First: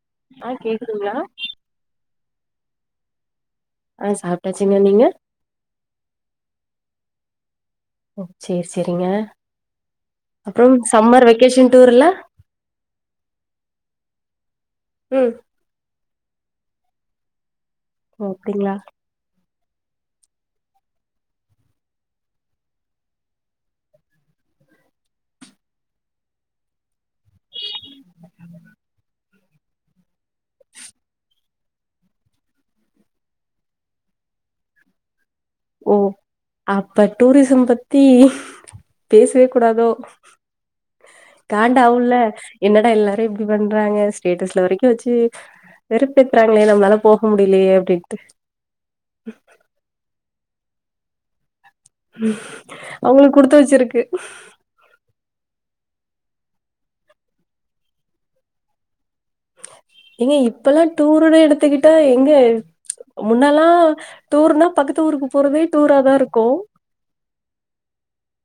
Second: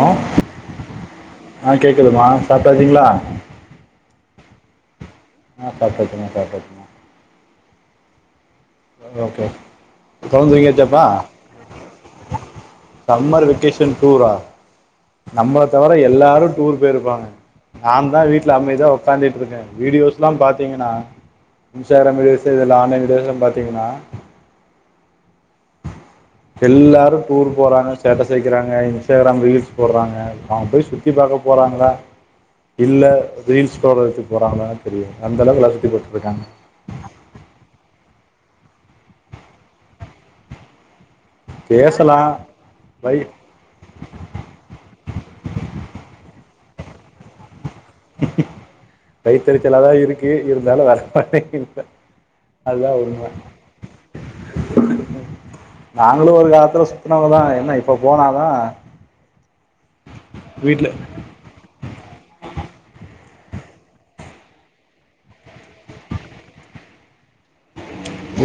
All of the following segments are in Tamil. ஆ ஆ கேக்குதுங்களா ஆ கேக்குதுமா சாப்டச்சிங்கிளா ஆ சாப்ட்டாச்சிங்க நீங்க ஆ சாப்ட்டச்சிமா சாப்ட்டச்சிமா ஓ சேர் சேரிங்க ஓகே குழந்தை அப்றோ தூங்கியாச்சாப்பா சம்மர் வெக்கேஷன் டூர்ல சம்மர் வெக்கேஷன் டூரா ம் நம்மள தவர எல்லாரு டூர் போய்ருப்பாங்க நா தா ஓ வீட்டுல அப்டிங்களா அமைதிய உக் காந்திட்டு இருக்கே வீடியோஸ்ல்லா பாத்தீங்கன்னா இன்ஸ்டாகிராம் விடியோஸ்ஸு இதில ஆன்லைன் வீடியோஸ்ஸுல்ல பாத்திங்கின்னா எல்லாரு டூர் போறாங்க ஸ்டேட்டஸ் வைக்கிறாங்க இன்ஸ்டாகிராம் ரீல்ஸ் போடுறாங்க அங்க போய் சுத் தி பாக்க போறாங்களா இல்ல ரீல்ஸ் போட்றதுக்கு போறாங்களானே தெரியல அந்த அளவுக்கு எல்லாரு ஓ சுத்திப்பாத்து போய்ட்டாங்க அப்ப டூரிசம் பத்தி பேச்வே கூடாதோ கண்டவுல்ல பேசலாம் என்னடா பை எல்லாரு இப் டி பண்றாங்க ஸ்டேட்டஸ்ல வரைக்கு வச்சு வெறுப்பெத்துறாங்களே நம்பளால போக முடியல அப்டின் வைத்தெறிச்சலாதா இருக்கு இருந்தாலு வர மட்டேங்குது அவுங்களுக்கு குடுத்து வச்சிருக்கு நாங்களு ஒரு காலத்துல சுத்துனவங்கதா என்ன இப்ப போனாதா எங்க இப்பல்லா டூருனு எடுத்துக்கிட்டா எங்க முன்னெல்லா டூர்னா பக்கத்து ஊருக்கு போறதே டூரா தாருக்கு [inaudible]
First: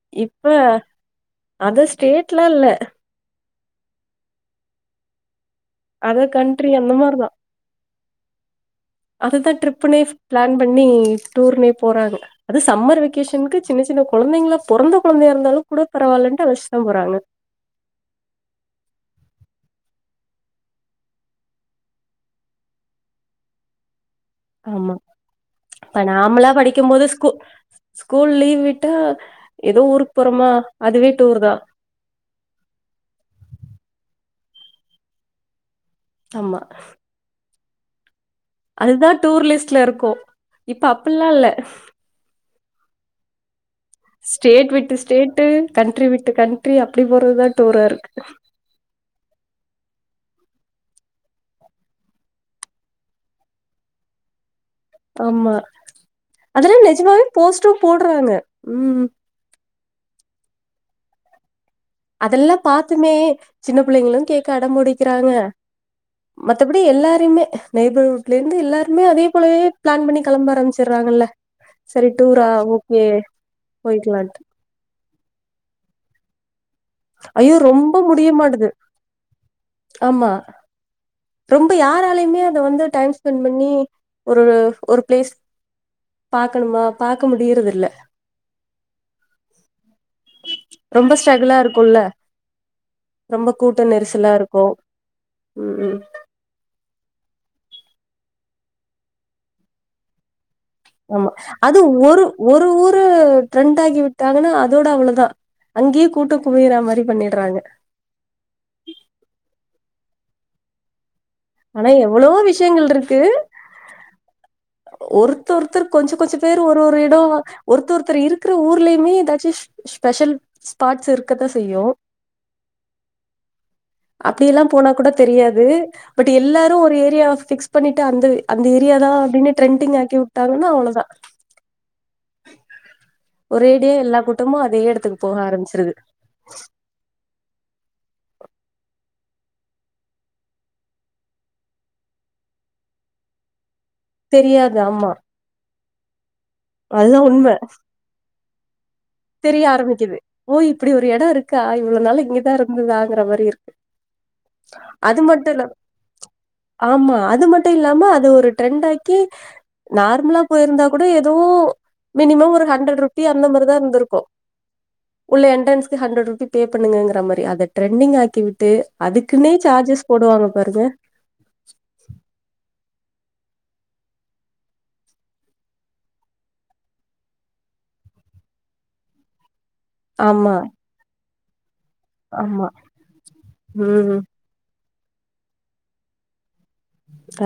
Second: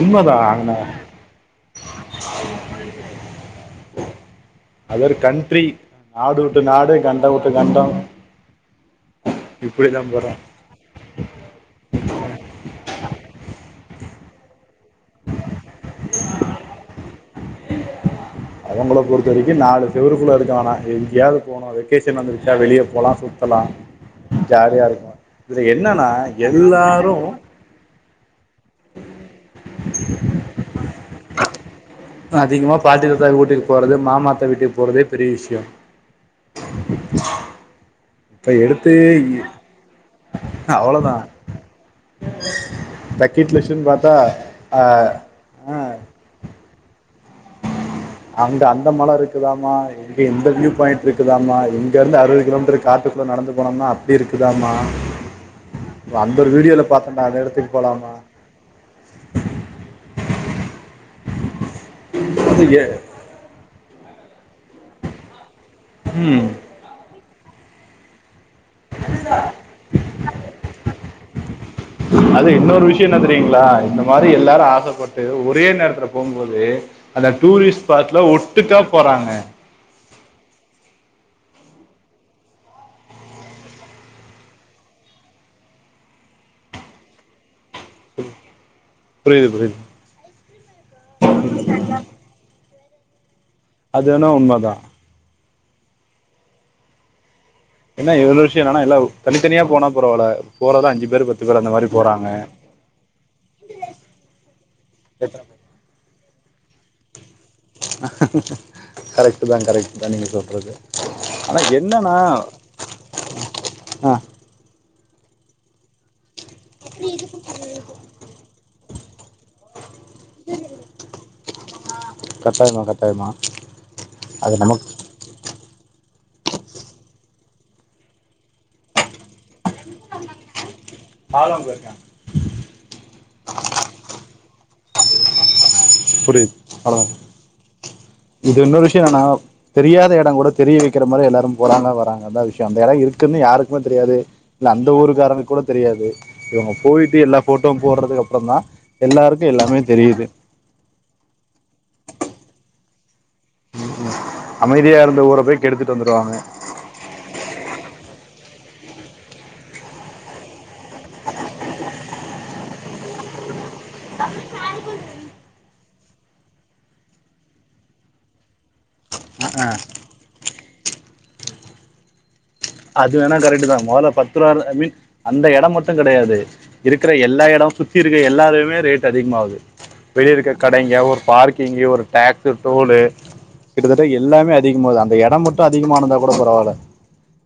உண்மைதான் இப்ப அங்கன அதர் ஸ்டேட்லா இல்ல அதர் கண்ட்ரி அதர் நாடு வுட்டு கண்ட்ரி அந்த நாடு கண்ட வுட்டு கண்ட அததா ட்ரிப்புனே போறோம் பிளான் பண்ணி டூர்னே போறாங்க அது சம்மர் வெக்கேஷனுக்கு சின்ன சின்ன கொழந்தைங்கள பொறந்த கொழந்தையா இருந்தாலு கூட பரவாயில்லட்டு அழச்சுதா போறாங்க அவங்கள பொறுத்த வரைக்கு நாலு செவருக்குள்ளே இருக்க வேணா எங்கேயாவ்து போனு வெக்கேஷன் வந்துருச்சா வெளியே போலா சுத்தல ஜாலியா ஆமா இருக்கு இதுல இப்ப என்னன்னா நாமளா படிக்கும் போது எல்லாரு ஸ்கூ ஸ்கூல் லீவ் விட்டா ஏதோ ஊருக்கு போறோமா அதுவே டூர் தா அதிகமா பாட்டி தாத்தா வீட்டுக்கு போறது மாமா அத்தா வீட்டுக்கு போறதே பெரிய விஷ்ய ஆமா இப்ப எடுத்து அதுதா டூர் லிஸ்ட்ல இருக்கு [inaudible] இப்ப அவ்ளோதா அப்பில்லா இல்ல பக்கெட் லிஸ்ட்ன் பாத்தா அ அ மத்த கண்ட்ரி அப்டி போறதுதா டூரா இருக்கு அங்க அந்த மல இருக்குதாம்மா இங்கே எந்த வியூ பாயிண்ட் இருக்குதாமா இங்க இருந்து அறுபது கிலோமீட்டர் காத்துக்குள்ள நடந்து போனோம்னா அப்டி இருக்குதாமா ஆமா அந்த ஒரு அதெல்லா வீடியோல நிஜமாவே பாத்தேன்டா அந்த எடத்துக்கு போஸ்டு போலாமா போடுறாங்க ம் அதெல்லா அது எ பாத்துமே சின்ன புள்ளைங்களு கேட்க அடபுடிக்கிறாங்க ம் மத்த புடி எல்லாருமே நேபர்ரூட்ல இருந்து எல்லாருமே அதே போலவே பிளான் பண்ணி களம்ப ஆரம்பிச்சடுறாங்கல்ல சரி டூரா அது இன்னொரு ஓகே விஷ்யோ என்ன தெரியீங்களா இந்த மாரி போய்க்கலான்ட்டு எல்லாரு ஆசப்பட் டு ஒரே நேரத்துல போபோது அந்த ஐயோ டூரிஸ்ட் ரொம்ப ஸ்பாடல முடிய மாட்டுது ஒட்டுக்கா போறாங்க ஆமா ரொம்ப யாராலயுமே அத வந்து டைம் ஸ்பெண்ட் பண்ணி ஒரு ஒரு பிளேஸ் பாக்கணுமா பாக்க முடியறது இல்ல புரியுது புரியுது ரொம்ப ஸ்ட்ரகுலா இருக்குல்ல. ரொம்ப கூட்ட அது வேணா நெரிசலா இருக்கு உண்மதா ம் ம். என்ன இவ்ளு விஷ்ய என்னானா எல்லா உ தனித்தனியா போனா பரவால. ஆமா அது ஒரு ஒரு ஊரு ட்ரெண்டாக்கி விட்டாங்கனா அதோட அவ்ளதா. அங்யே கூட்டோ குவியிறா மாரி பண்ணிட்றாங்க. கரெக்ட்டு தா கரெக்ட்டு தா நீங்க சொல்றது. ஆனா எவ்ளவோ விஷ்யங்கள் இருக்குது ஆ ஒருத் தஒருத்தர் கொஞ்சொ கொஞ்சொ பேரு ஒரு ஒரு இடோ ஒருத்த ஒருத்தர் இருக்குற ஊர்லயுமே எதாச்சுஸ் ஸ்பெஷல் ஸ்பாட்ஸ் இருக்கத்தா செய்யு. கட்டாயமா கட்டாயமா அது அப்படியெல்லா நமக் போனா கூட தெரியாது பட் எல்லாரு ஒரு ஏரியாவ ஃபிக்ஸ் பண்ணிட்டு அந்து அந்த ஏரியாதா அப்டினே ட்ரெண்டிங் ஆக்கி உட்டாங்கனா அவ்ளதா. பால் வாங்க போயிருக்கா ஒரேடியா எல்லா கூட்டமு அதே எடத்துக்கு போக ஆரமிச்சிருது. புரிது [unintelligible] இது இன்னொரு விஷியோ என்னனா தெரியாத எடங்கூட தெரிய வெக்கிற மாரி எல்லாரும் போறாங்க வராங்க அதா விஷ்யோ அந்த எடோ இருக்குன்னு யாரு க்மே தெரியாது இல்ல தெரியாது அந்த ஆமா ஊருக்காரனுக் கூட தெரியாது. இவுங்க போயிட்டு அதுதா எல்லா உண்ம ஃபோட்டோவு போட்றதுக்கு அப்புறந்தா தெரிய ஆரமிக்குது ஓ இப்பிடி ஒரு எடோ இருக்கா இவ்ளு நாளு இங்கதா இருந்துதாங்கற மாரி இரு ம் ம் அமைதியா இருந்த ஊர போய் கெடுத்துட்டு வந்துருவாங்க. ஆமா அது மட்டு இல்லாம அது ஒரு ட்ரெண்டாக்கி நார்மலா போயிருந்தா கூட எதுவு மினிமம் ஒரு ஹண்ரட் ருப்பி அந்த மாரிதா இருந்துரு த ச [unintelligible] உள்ள என்ரன்ஸ்க்கு ஹண்ரடு ருபி பே பண்ணுங்கங்கற மாரி அத ட்ரெண்டிங் ஆக்கிவிட்டு அதுக்குன்னே அஹ், சார்ஜஸ் போடுவாங்க பாருங்க அது வேணா கரெக்ட்டுதா மொதல பத்துருவார்த ஐ மீன் அந்த எடம் மட்டுங் கெடையாது. இருக்கற எல்லா எடோ சுத்தி இருக்க எல்லாதைமே ரேட் அதிகமாவுது. வெளிய இருக்க ஆமா கடைங்க ஒரு பார்க்கிங்கி ஒரு டேக்ஸு ஆமா டோலு கிட்டத்தட்ட ம் எல்லாமே அ திகமாவுது அந்த எடம் மட்டு அதிகமானந்தா கூட பரவால.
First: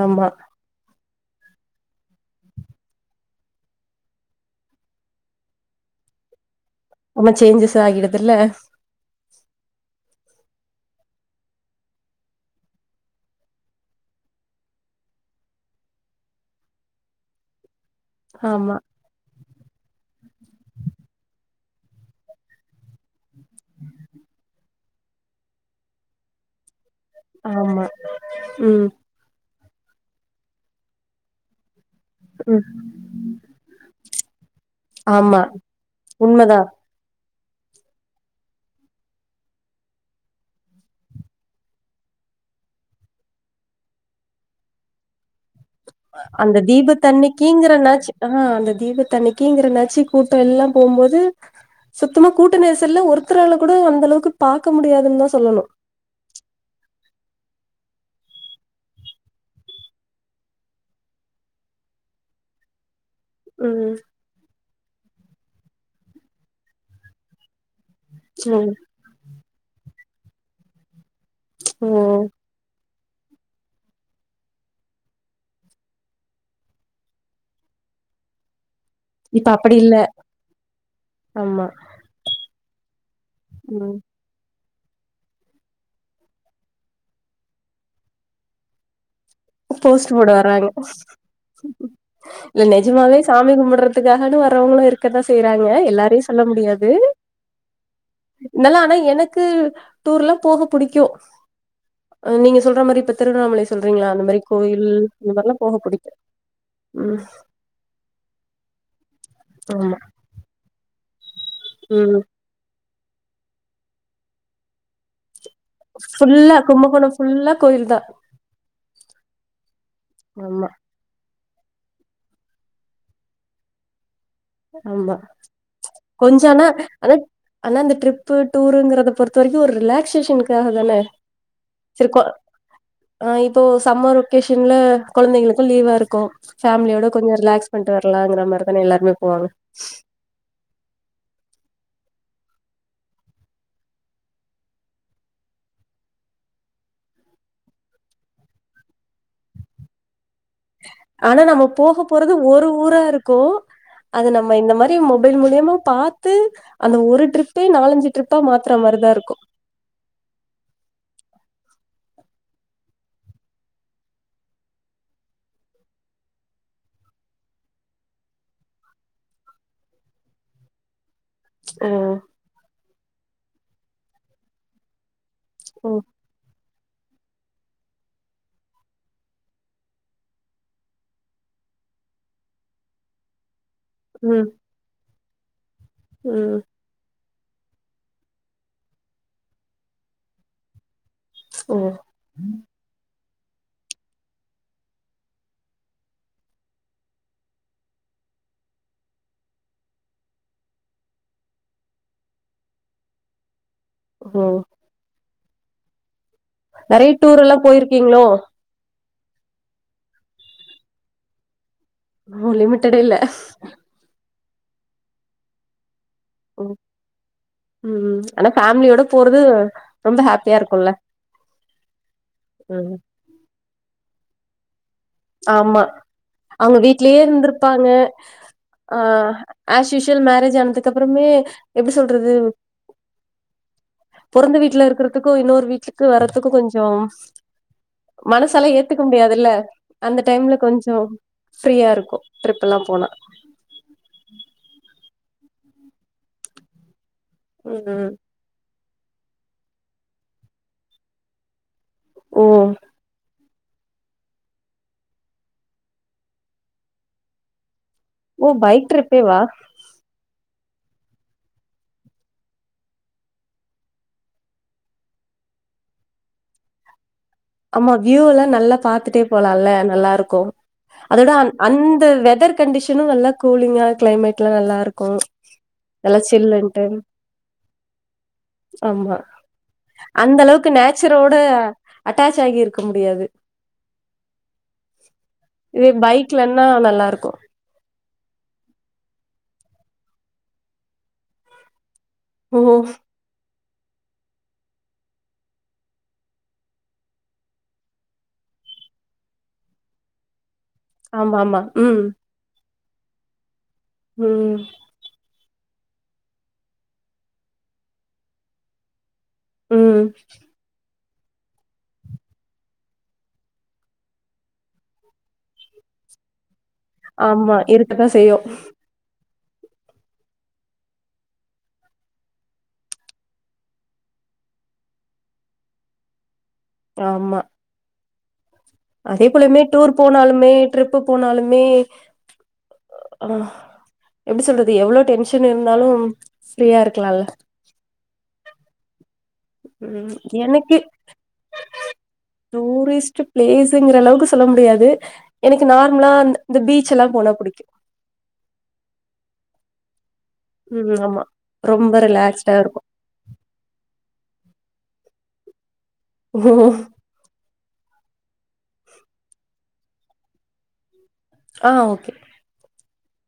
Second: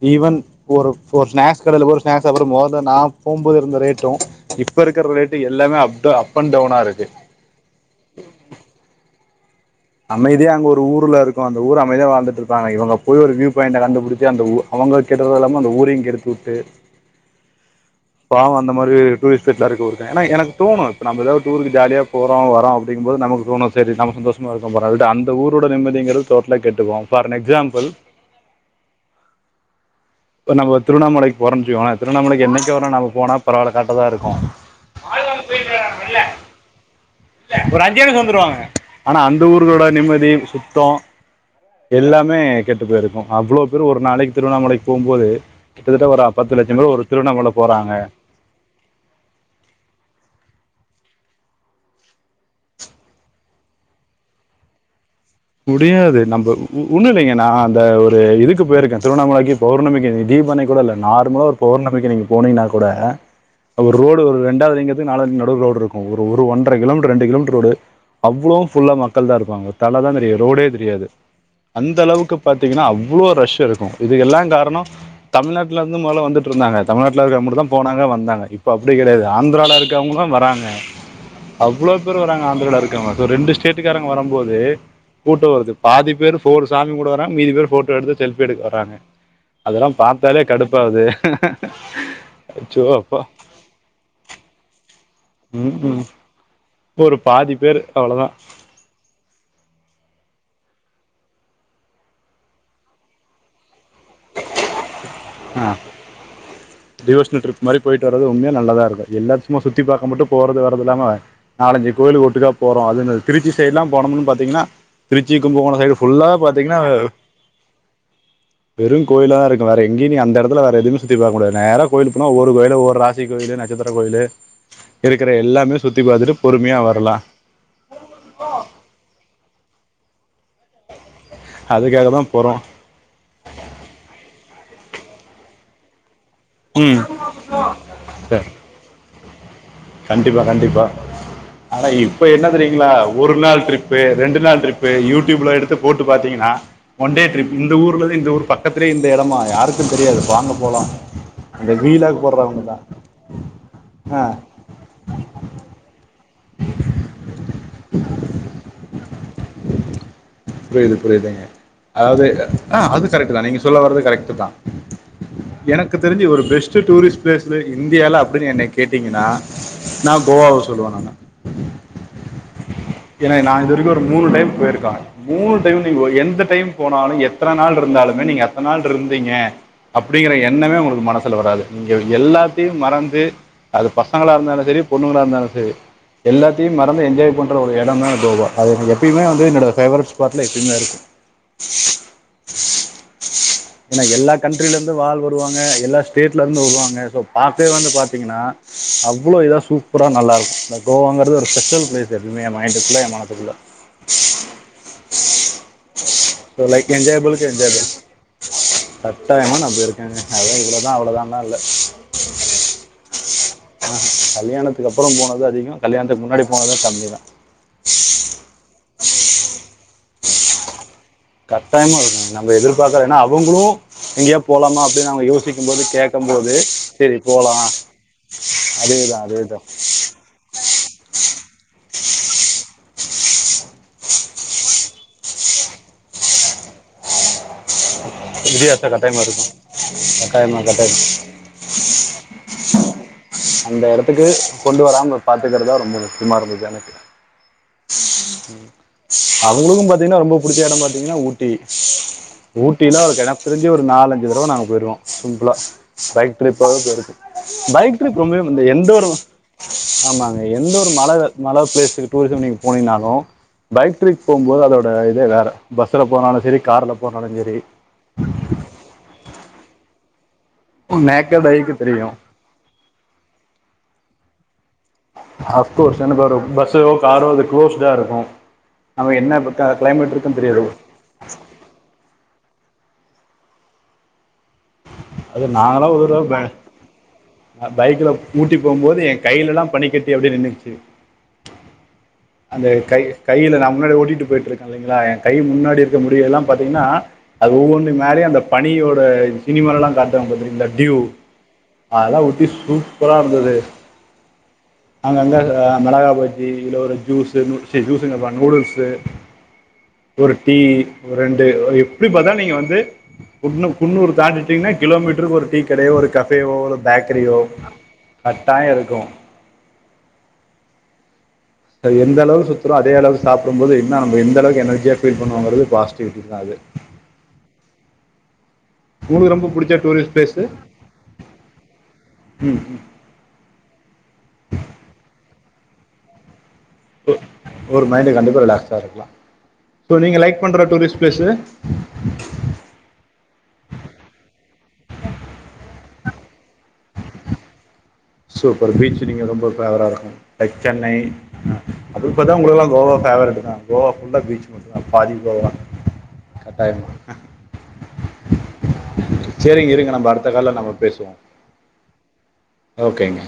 ஆமா ஈவன் ஒருப் ஒரு ஸ்நாக்ஸ் கடைல போ ஒரு ஸ்நாக்ஸ் சாப்ற மோர்தேன் நா போம்போது இருந்த ரேட்டு இப்ப இருக்கர் லேட்டு எல்லாமே up to up and டவுனாருக்கு. ம்ப changes ஆகிடுதில்ல. அமைதியா அங்க ஒரு ஊர்ல இருக்கு அந்த ஊர் அமைதியா வாழ்ந்துட்ருப்பாங்க இவுங்க போய் ஒரு வியூ பாயிண்ட கண்டுபிடிச்சு அந்த ஊ அவுங்க கெட்டது இல்லாம அந்த ஊரயு கெடுத்து உட்டு பாவோ அந்த ஆமா மாரி டூரிஸ்ட் செட்லாருக்குவு இருக்கே ஏனா எனக்கு தோணு இப்போ நாம்ப எதா ஒர் டூருக்கு ஜாலியா போறோ வரோ அப்டிங்கும்போது நமக்கு தோணு சேரி நம்ம சந்தோஷமா இருக்கனும் போறோ அதுக்டு அந்த ஊரோட நிம்மதிங்கிறது டோட்லா கெட்டு போவு ஃபார் ஏன் ஆமா எக்ஸாம்பிள் ம். இப்ப நம்ப திருவண்ணாமலைக் போறோன் வெச்ங்கோங்ளே திருவண்ணாமலைக்கு ம் என்னைக்கா ஒருநாள் நாம போனா பரவால கரட்டாதாருக்கு ஆமா உண்மதா. ஆனா அந்த ஊர்களோட நிம்மதி சுத்தோ எல்லாமே கெட்டு போயிருக்கு அவ்ளோ பேரு ஒரு நாளைக்கு திருவண்ணாமலைக் போம்போது கிட்டத்தட்ட ஒரு அ அந்த பத்து லட்சம் பேரு ஒரு திருவண்ணாமல போறாங்க. தீபத்தன்னைக்கிங்கிறனாச்சு ஆ அந்த தீபத்தன்னிக்கிங்கிற நாச்சி கூட்டோ எல்லா போம்போது சுத்தமா கூட்ட நெரிசல்ல ஒருத்தரால கூட அந்த அளவுக்கு பாக்க முடியாதுன் தா சொல்லணு. முடியாது நம்ம ஒ ஒ ஒன்னுலைங்க நா அந்த ஒரு இதுக்கு போயிருக்கே திருவண்ணாமலைக்கு பௌர்ணமிக்கு தீபன்னைக்கூட இல்ல நார்மலா ஒரு பௌர்ணமிக்கு நீங்க போனீங்ன்னா கூட அ ம் ஒரு ரோடு ஒரு ரெண்டாவதுலிங்கத்துக்கு நாலாலிங் நடுவுல ரோடிருக்கு ஒரு ஒரு ஒன்றர கிலோமீட்ரு ரெண்டு கிலோமீட்ரு ரோடு அவ்ளோவு ம் ஃபுல்லா மக்கள் தா இருப்பாங்க தலதா தெரியு ரோடே தெரியாது ம் அந்தளவுக்கு பாத்தீங்கன்னா அவ்வளோ ரஷ் இருக்கு இதுக்கெல்லா காரணோ தமிழ்நாட்ல இருந்து மொதல வந்துட்ருந்தாங்க தமிநாட்ல இருக்கவங் மட்டுந்தா போனாங்க வந்தாங்க இப் போ அப்டி கெடையாது இப்ப அப்படி ஆந்திராவுல இல்ல இருக்கவங்களு வராங்க ஆமா அவ்வளோ பேரு வராங்க ஆந்திராவ்ல இரு க்கவங்க சோ ரெண்டு ம் ஸ்டேட்டுக்காரங்க வரும்போது கூட்டோ வருது பாதி பேரு ஃபோனு சாமி கும்ப்ட வர்றங்க மீதி பேரு ஃபோட்டோ எடுத்து செல்பி எடுக்க வராங்க அதெல்லாம் போஸ்ட்டு போட பார்த்தாலே வறாங்க கடுப்பாகுது இல்ல அச்சோ நெஜமாவே அப்பா சாமி கும்பிட்ற துக்காகனு வரவங்களு இருக்கதா செய்யறாங்க ம், ம். எல்லாரியு சொல்ல முடியா து ஒரு பாதி பேர் அவ்வளோதான் நல்லா ஆனா எனக்கு டூர்ல்லா போக புடிக்கு அ நீங்க சொல்ற மாரி இப்ப திருவண்ணாமலை சொல்றீங்ளா அந்த மா கோயில் இந்த மாரிலா போக பிடிக்கு ம் இந்மாரி போய்ட்டு வரது உண்மியா நல்லதா இருக்கு எல்லாச் சுமா ஆமா சுத்திபாக்க மட்டு போரது வரது இல்லாம நாலஞ்சு ம் கோயிலு ஒட்டுக்கா போறோ அது மாரி திருச்சி சைட்ல்லா போனமின்னு பாத்தீங்கன்னா திருச்சி கும்பகோண ஃபுல்லா கும்பகோணம் ஃபுல்லா கோயில் தா வெறு கோயிலாருக்கு வேற எங்கியு நீ அந்த எடத்துல ஆமா வேற எதுமே சுத்தி பாக்க முடியா நேர கோயிலு போன ஒவ்வோரு கோயிலு ஒவ்வொரு ராசி கோயிலு நட்சத்திர கோயிலு ஆமா இருக்கிற எல்லாமே சுத்தி பாத்துட்டு கொஞ்ச ஆனா பொறுமியா ஆனா வரலா ஆனா இந்த ட்ரிப்பு டூருங்கிறது பொறுத்த வெரிக்கு ஒரு ரிலாக்சேஷனுக்காக தான சரி அதுக்காகதா கொ போறோ ஆ இப்போ சம்மர் ஒகேஷன்ல கொழந்தைகளுக்கு லீவா இருக்கு ஃபேம்லியோட ம் கொஞ்ச ரிலாக்ஸ் பண்ட்டு வரலாங்கிற மாரிதானே எல்லார்மே போவாங்க கண்டிப்பா கண்டிப்பா ஆனா இப்ப என்ன தெரியுங்களா ஒரு நாள் ட்ரிப்பு ரெண்டு நாளு ட்ரிப்பு யூடியூப்ல எடுத்து போட்டு பாத்தீங்கினா ஒன் டே ட்ரிப் இந்த ஊர்லந்து இந்த ஊரு பக்கத்திலே இந்த எடமா யாருக்கு தெரியாது வாங்க போகலாம் ஆனா நம்ம அந்த போக வீலாக் போறது போடுறவங்க ஒரு தான் ஊரா இருக்கு ஆ அது நம்ம இந்த மா ரி மொபைல் மூலியமா பாத்து அந்த ஒரு ட்ரிப்பே நாலஞ்சு ட்ரிப்பா மாத்தற மாரிதாருக்கு புரியது புரிதுங்க அதாவது ஆ அது கரெக்ட்டுதா நீங்க சொல்ல வரது கரெக்ட்டுதா எனக்கு தெரிஞ்சு ஒரு பெஸ்ட்டு டூரிஸ் ப்ளேஸ் சொல்லு இந்தியால அப்டின் என்ன கேட்டீங்கன்னா நா கோவாவ சொல்லுவ நானு ஓ ஏனா நா இதுவரி எங்க்கு ஒரு மூணு டைம் போயிருக்கங்க மூணு டைமு ஓ நீங்க ஒரு எந்த டைம் போனாலு எத்தன நாள்ட்ருந்தாலுமே நீங்க அத்தன நாள்ட்ருந்தீங்க அப்படிங்கிற எண்ணமே உங்களுக்கு மனசுல வராது நீங்க எல்லாத்தியு மறந்து அது பசங்களா ம் இருந்தாலு செரி பொண்ணுங்களா இருந்தாலு செரி ம் எல்லாத்தியு மறந்து என்ஜாய் பண்ற ஒரு எடோனா கோவா அத நீங்க எப்பயுமே வந்து என்னடோ ஃபேவரட் ஸ்பாட்ல எப்பயுமே இருக்கு ஓ ஏனா எல்லா கண்ட்ரிலர்ந்து ஆள் வருவாங்க எல்லா ஸ்டேட்லருந்து வருவாங்க சோ பாத்தே வந்து பாத்தீங்கன்னா அவ்வளோ இதா சூப்பரா நல்லாருக்கு இந்த கோவாங்கிறது ஒரு ஸ்பெஷல் ப்ளேஸ் எப்பயுமே ஏ மைண்டுக்குள்ள ஏ மனசுக்குள்ள ஓ சோ லைக் நெறைய டூர் என்ஜாயபளுக்கு எல்லா என்ஜாய்பள் போயிருக்கீங்களோ கட்டாயமா நா போய்ருக்கங்க அதா இவ்ளோதா அவ்ளோதான்லா இல்ல ம் லிமிட்டடே இல்ல ஆ கல்யாணத்துக்கு அப்புறோ போனத்தா அதிகோ கல்யாணத்துக்கு முன்னாடி போனது ம் கம்மிதா ம் ஆனா ஃபேமிலியோட போறது ரொம்ப ஹாப்பியா இருக்குல கட்டாயமா இருக்குங்க நம்ம எதிர்பாக்கலனா அவுங்குளு எங்கயா போலாமா அப்டின் அவுங் க ஆமா யோசிக்கும்போது கேட்கமோது அவங்க செரி வீட்லயே போலா இருந்திருப்பாங்க ஆ அதேதா அதேதா ஆஸ் மேரேஜ் ஆனதுக்கப்புறமே எப்டி சொல்றது பொறந்த வீட்ல இருக்கறதுக்கு இன்னொரு வீட்டுக்கு வர்றதுக்கு கொஞ்சோ மனசாலா வித்தியாசம் ஏத்துக்க கட்டாயமாக முடியாதுல இருக்கும் அந்த டைம்ல கட்டாயமாக கொஞ்சோ கட்டாயம் ப்ரீய இருக்கு ட்ரிப்புல்லா போனா அந்த எடத்துக்கு கொண்டு வராம பாத்துக்கறதா ரொம்ப முக்கியமா இருந்தது எனக்கு ம் அவுங்களுக்கு பாத்தீங்கன்னா ரொம்ப புடிச்ச எடோ பாத்தீங்கனா ஊட்டி ஓ ஊட்டினா அது கெடா தெரிஞ்சு ஒரு நாலஞ்சு தடவ நாங்க போய்ருக்கோ சிம்புளா பைக் ட்ரிப்பாவே போய்ருகோ பைக் ட்ரிப் வந்த ஓ அந்த எந்த பைக் ஒரு ட்ரிப்பேவா ஆமாங்க எந்த ஒரு மல மல பிளேஸ்க்கு டூரிசம் நீங்க போனீங்னாலு பைக் ட்ரிப் போம்போது அதோட இதே வேற பஸ்ஸுல போனாலு செரி கார்ல போனாலு செரி ஆமா வியூலா நல்லா பாத்துட்டே போலால நல்லாருக்கு அதோட நேக்கட் அந் ஐக்கு அந்த தெரியும் வெதற்கு கண்டிஷனு நல்லா கூலிங்கா க்ளைமட்ல நல்லாருக் அப்கோர்ஸ் என்ன பாரு பஸ்ஸோ காரோ அது குளோஸ்ட்டா இருக்கு நம்ம என்ன இப்ப க க்ளைமேட் இருக்குன் தெரியாது சுரோட அட்டாச் ஆகி இருக்க முடியாது அது இதுவே பைக்லன்னா நல்லாருக்கு பைக்ல ஊட்டி போமோது எ கைலலா பனி கட்டி அப்டியே நின்னுக்குச்சு அந்த ஓ கை கைல நா முன்னாடி ஓட்டிட்டு போய்ட்டு இருக்க இல்லைங்ளா எ கை முன்னாடி இருக்க முடியலா பாத்தீங்கனா அது ஒவ்வொன்னுமாரி அந்த பனியோட சினிமாலலா காட்டுவாங்க பாத்துருக்கீங்ளா டியுவ் ஆமா ஆமா ம் அதெல்லா ஒட்டி சூப்ரா இருந்தது ம் நாங்க அங்க அ மெளகா பஜ்ஜி இல்ல ஒரு ஜூசு சி ஜூசுங்கபாரு நூடுல்சு ம் டீ ரெண்டு எப்டி பாத்தாலு நீங்க வந்து குன்னூ குன்னூரு தாண்டிட்டிங்ன்னா கிலோமீட்டருக்கு ஒரு டீ கடயே ஒரு கா டயோ ஒரு பேக்ரியோ ஆமா இருக்கதா செய்யு கட்டாயோ இருக்கு எந்தளவு சுத்தறோ அதே அளவு சாப்புடும்போது இன்னோ நம்மக்கு எந்தளவுக்கு எனர்ஜியா ஃபீல் பண்ணுவோங்கறது பாசிட்டிவிட்டிதா அது ஆமா அதே உங்களுக்கு ரொம்ப போலயுமே பிடிச்ச டூர் டூரிஸ்ட் பிளேஸு போனாலுமே டரிப்பு போனாலுமே ம் ஆ எப்டி சொல்றது எவ்ளோ டென்ஷன் இருந்தாலு ஃரீயா இருக்லால ஒரு மைண்ட கண்டிப்பா ரிலாக்ஸா இருக்கலா சோ ம் நீங்க லைக் பண்ற டூரிஸ்ட் பிளேஸு டூரிஸ்ட்டு பிளேஸுங்கற அளவுக்கு சொல்ல முடியாது எனக்கு நார்மலா அந்த இந்த பீச்சுலா போனா புடிக்கு சூப்பர் பீச்சு நீங்க ரொம்ப பேவரா இருக்கு லைக் சென்னை ம் ஆமா ரொம்ப அப்ப இப்பதா ரிலாக்ஸ்டா உங்குளுக்கல்லா இருக்கு கோவா ஃபேவரட்டுதா கோவா ஃபுல்ல பீச் மட்டுதா பாதி கோவா கட்டாயமா சேரிங்க இருங்க நம்ம அடுத்த கால்ல நம்ப பேசுவோ ஆ ஓகே ஓகேங்க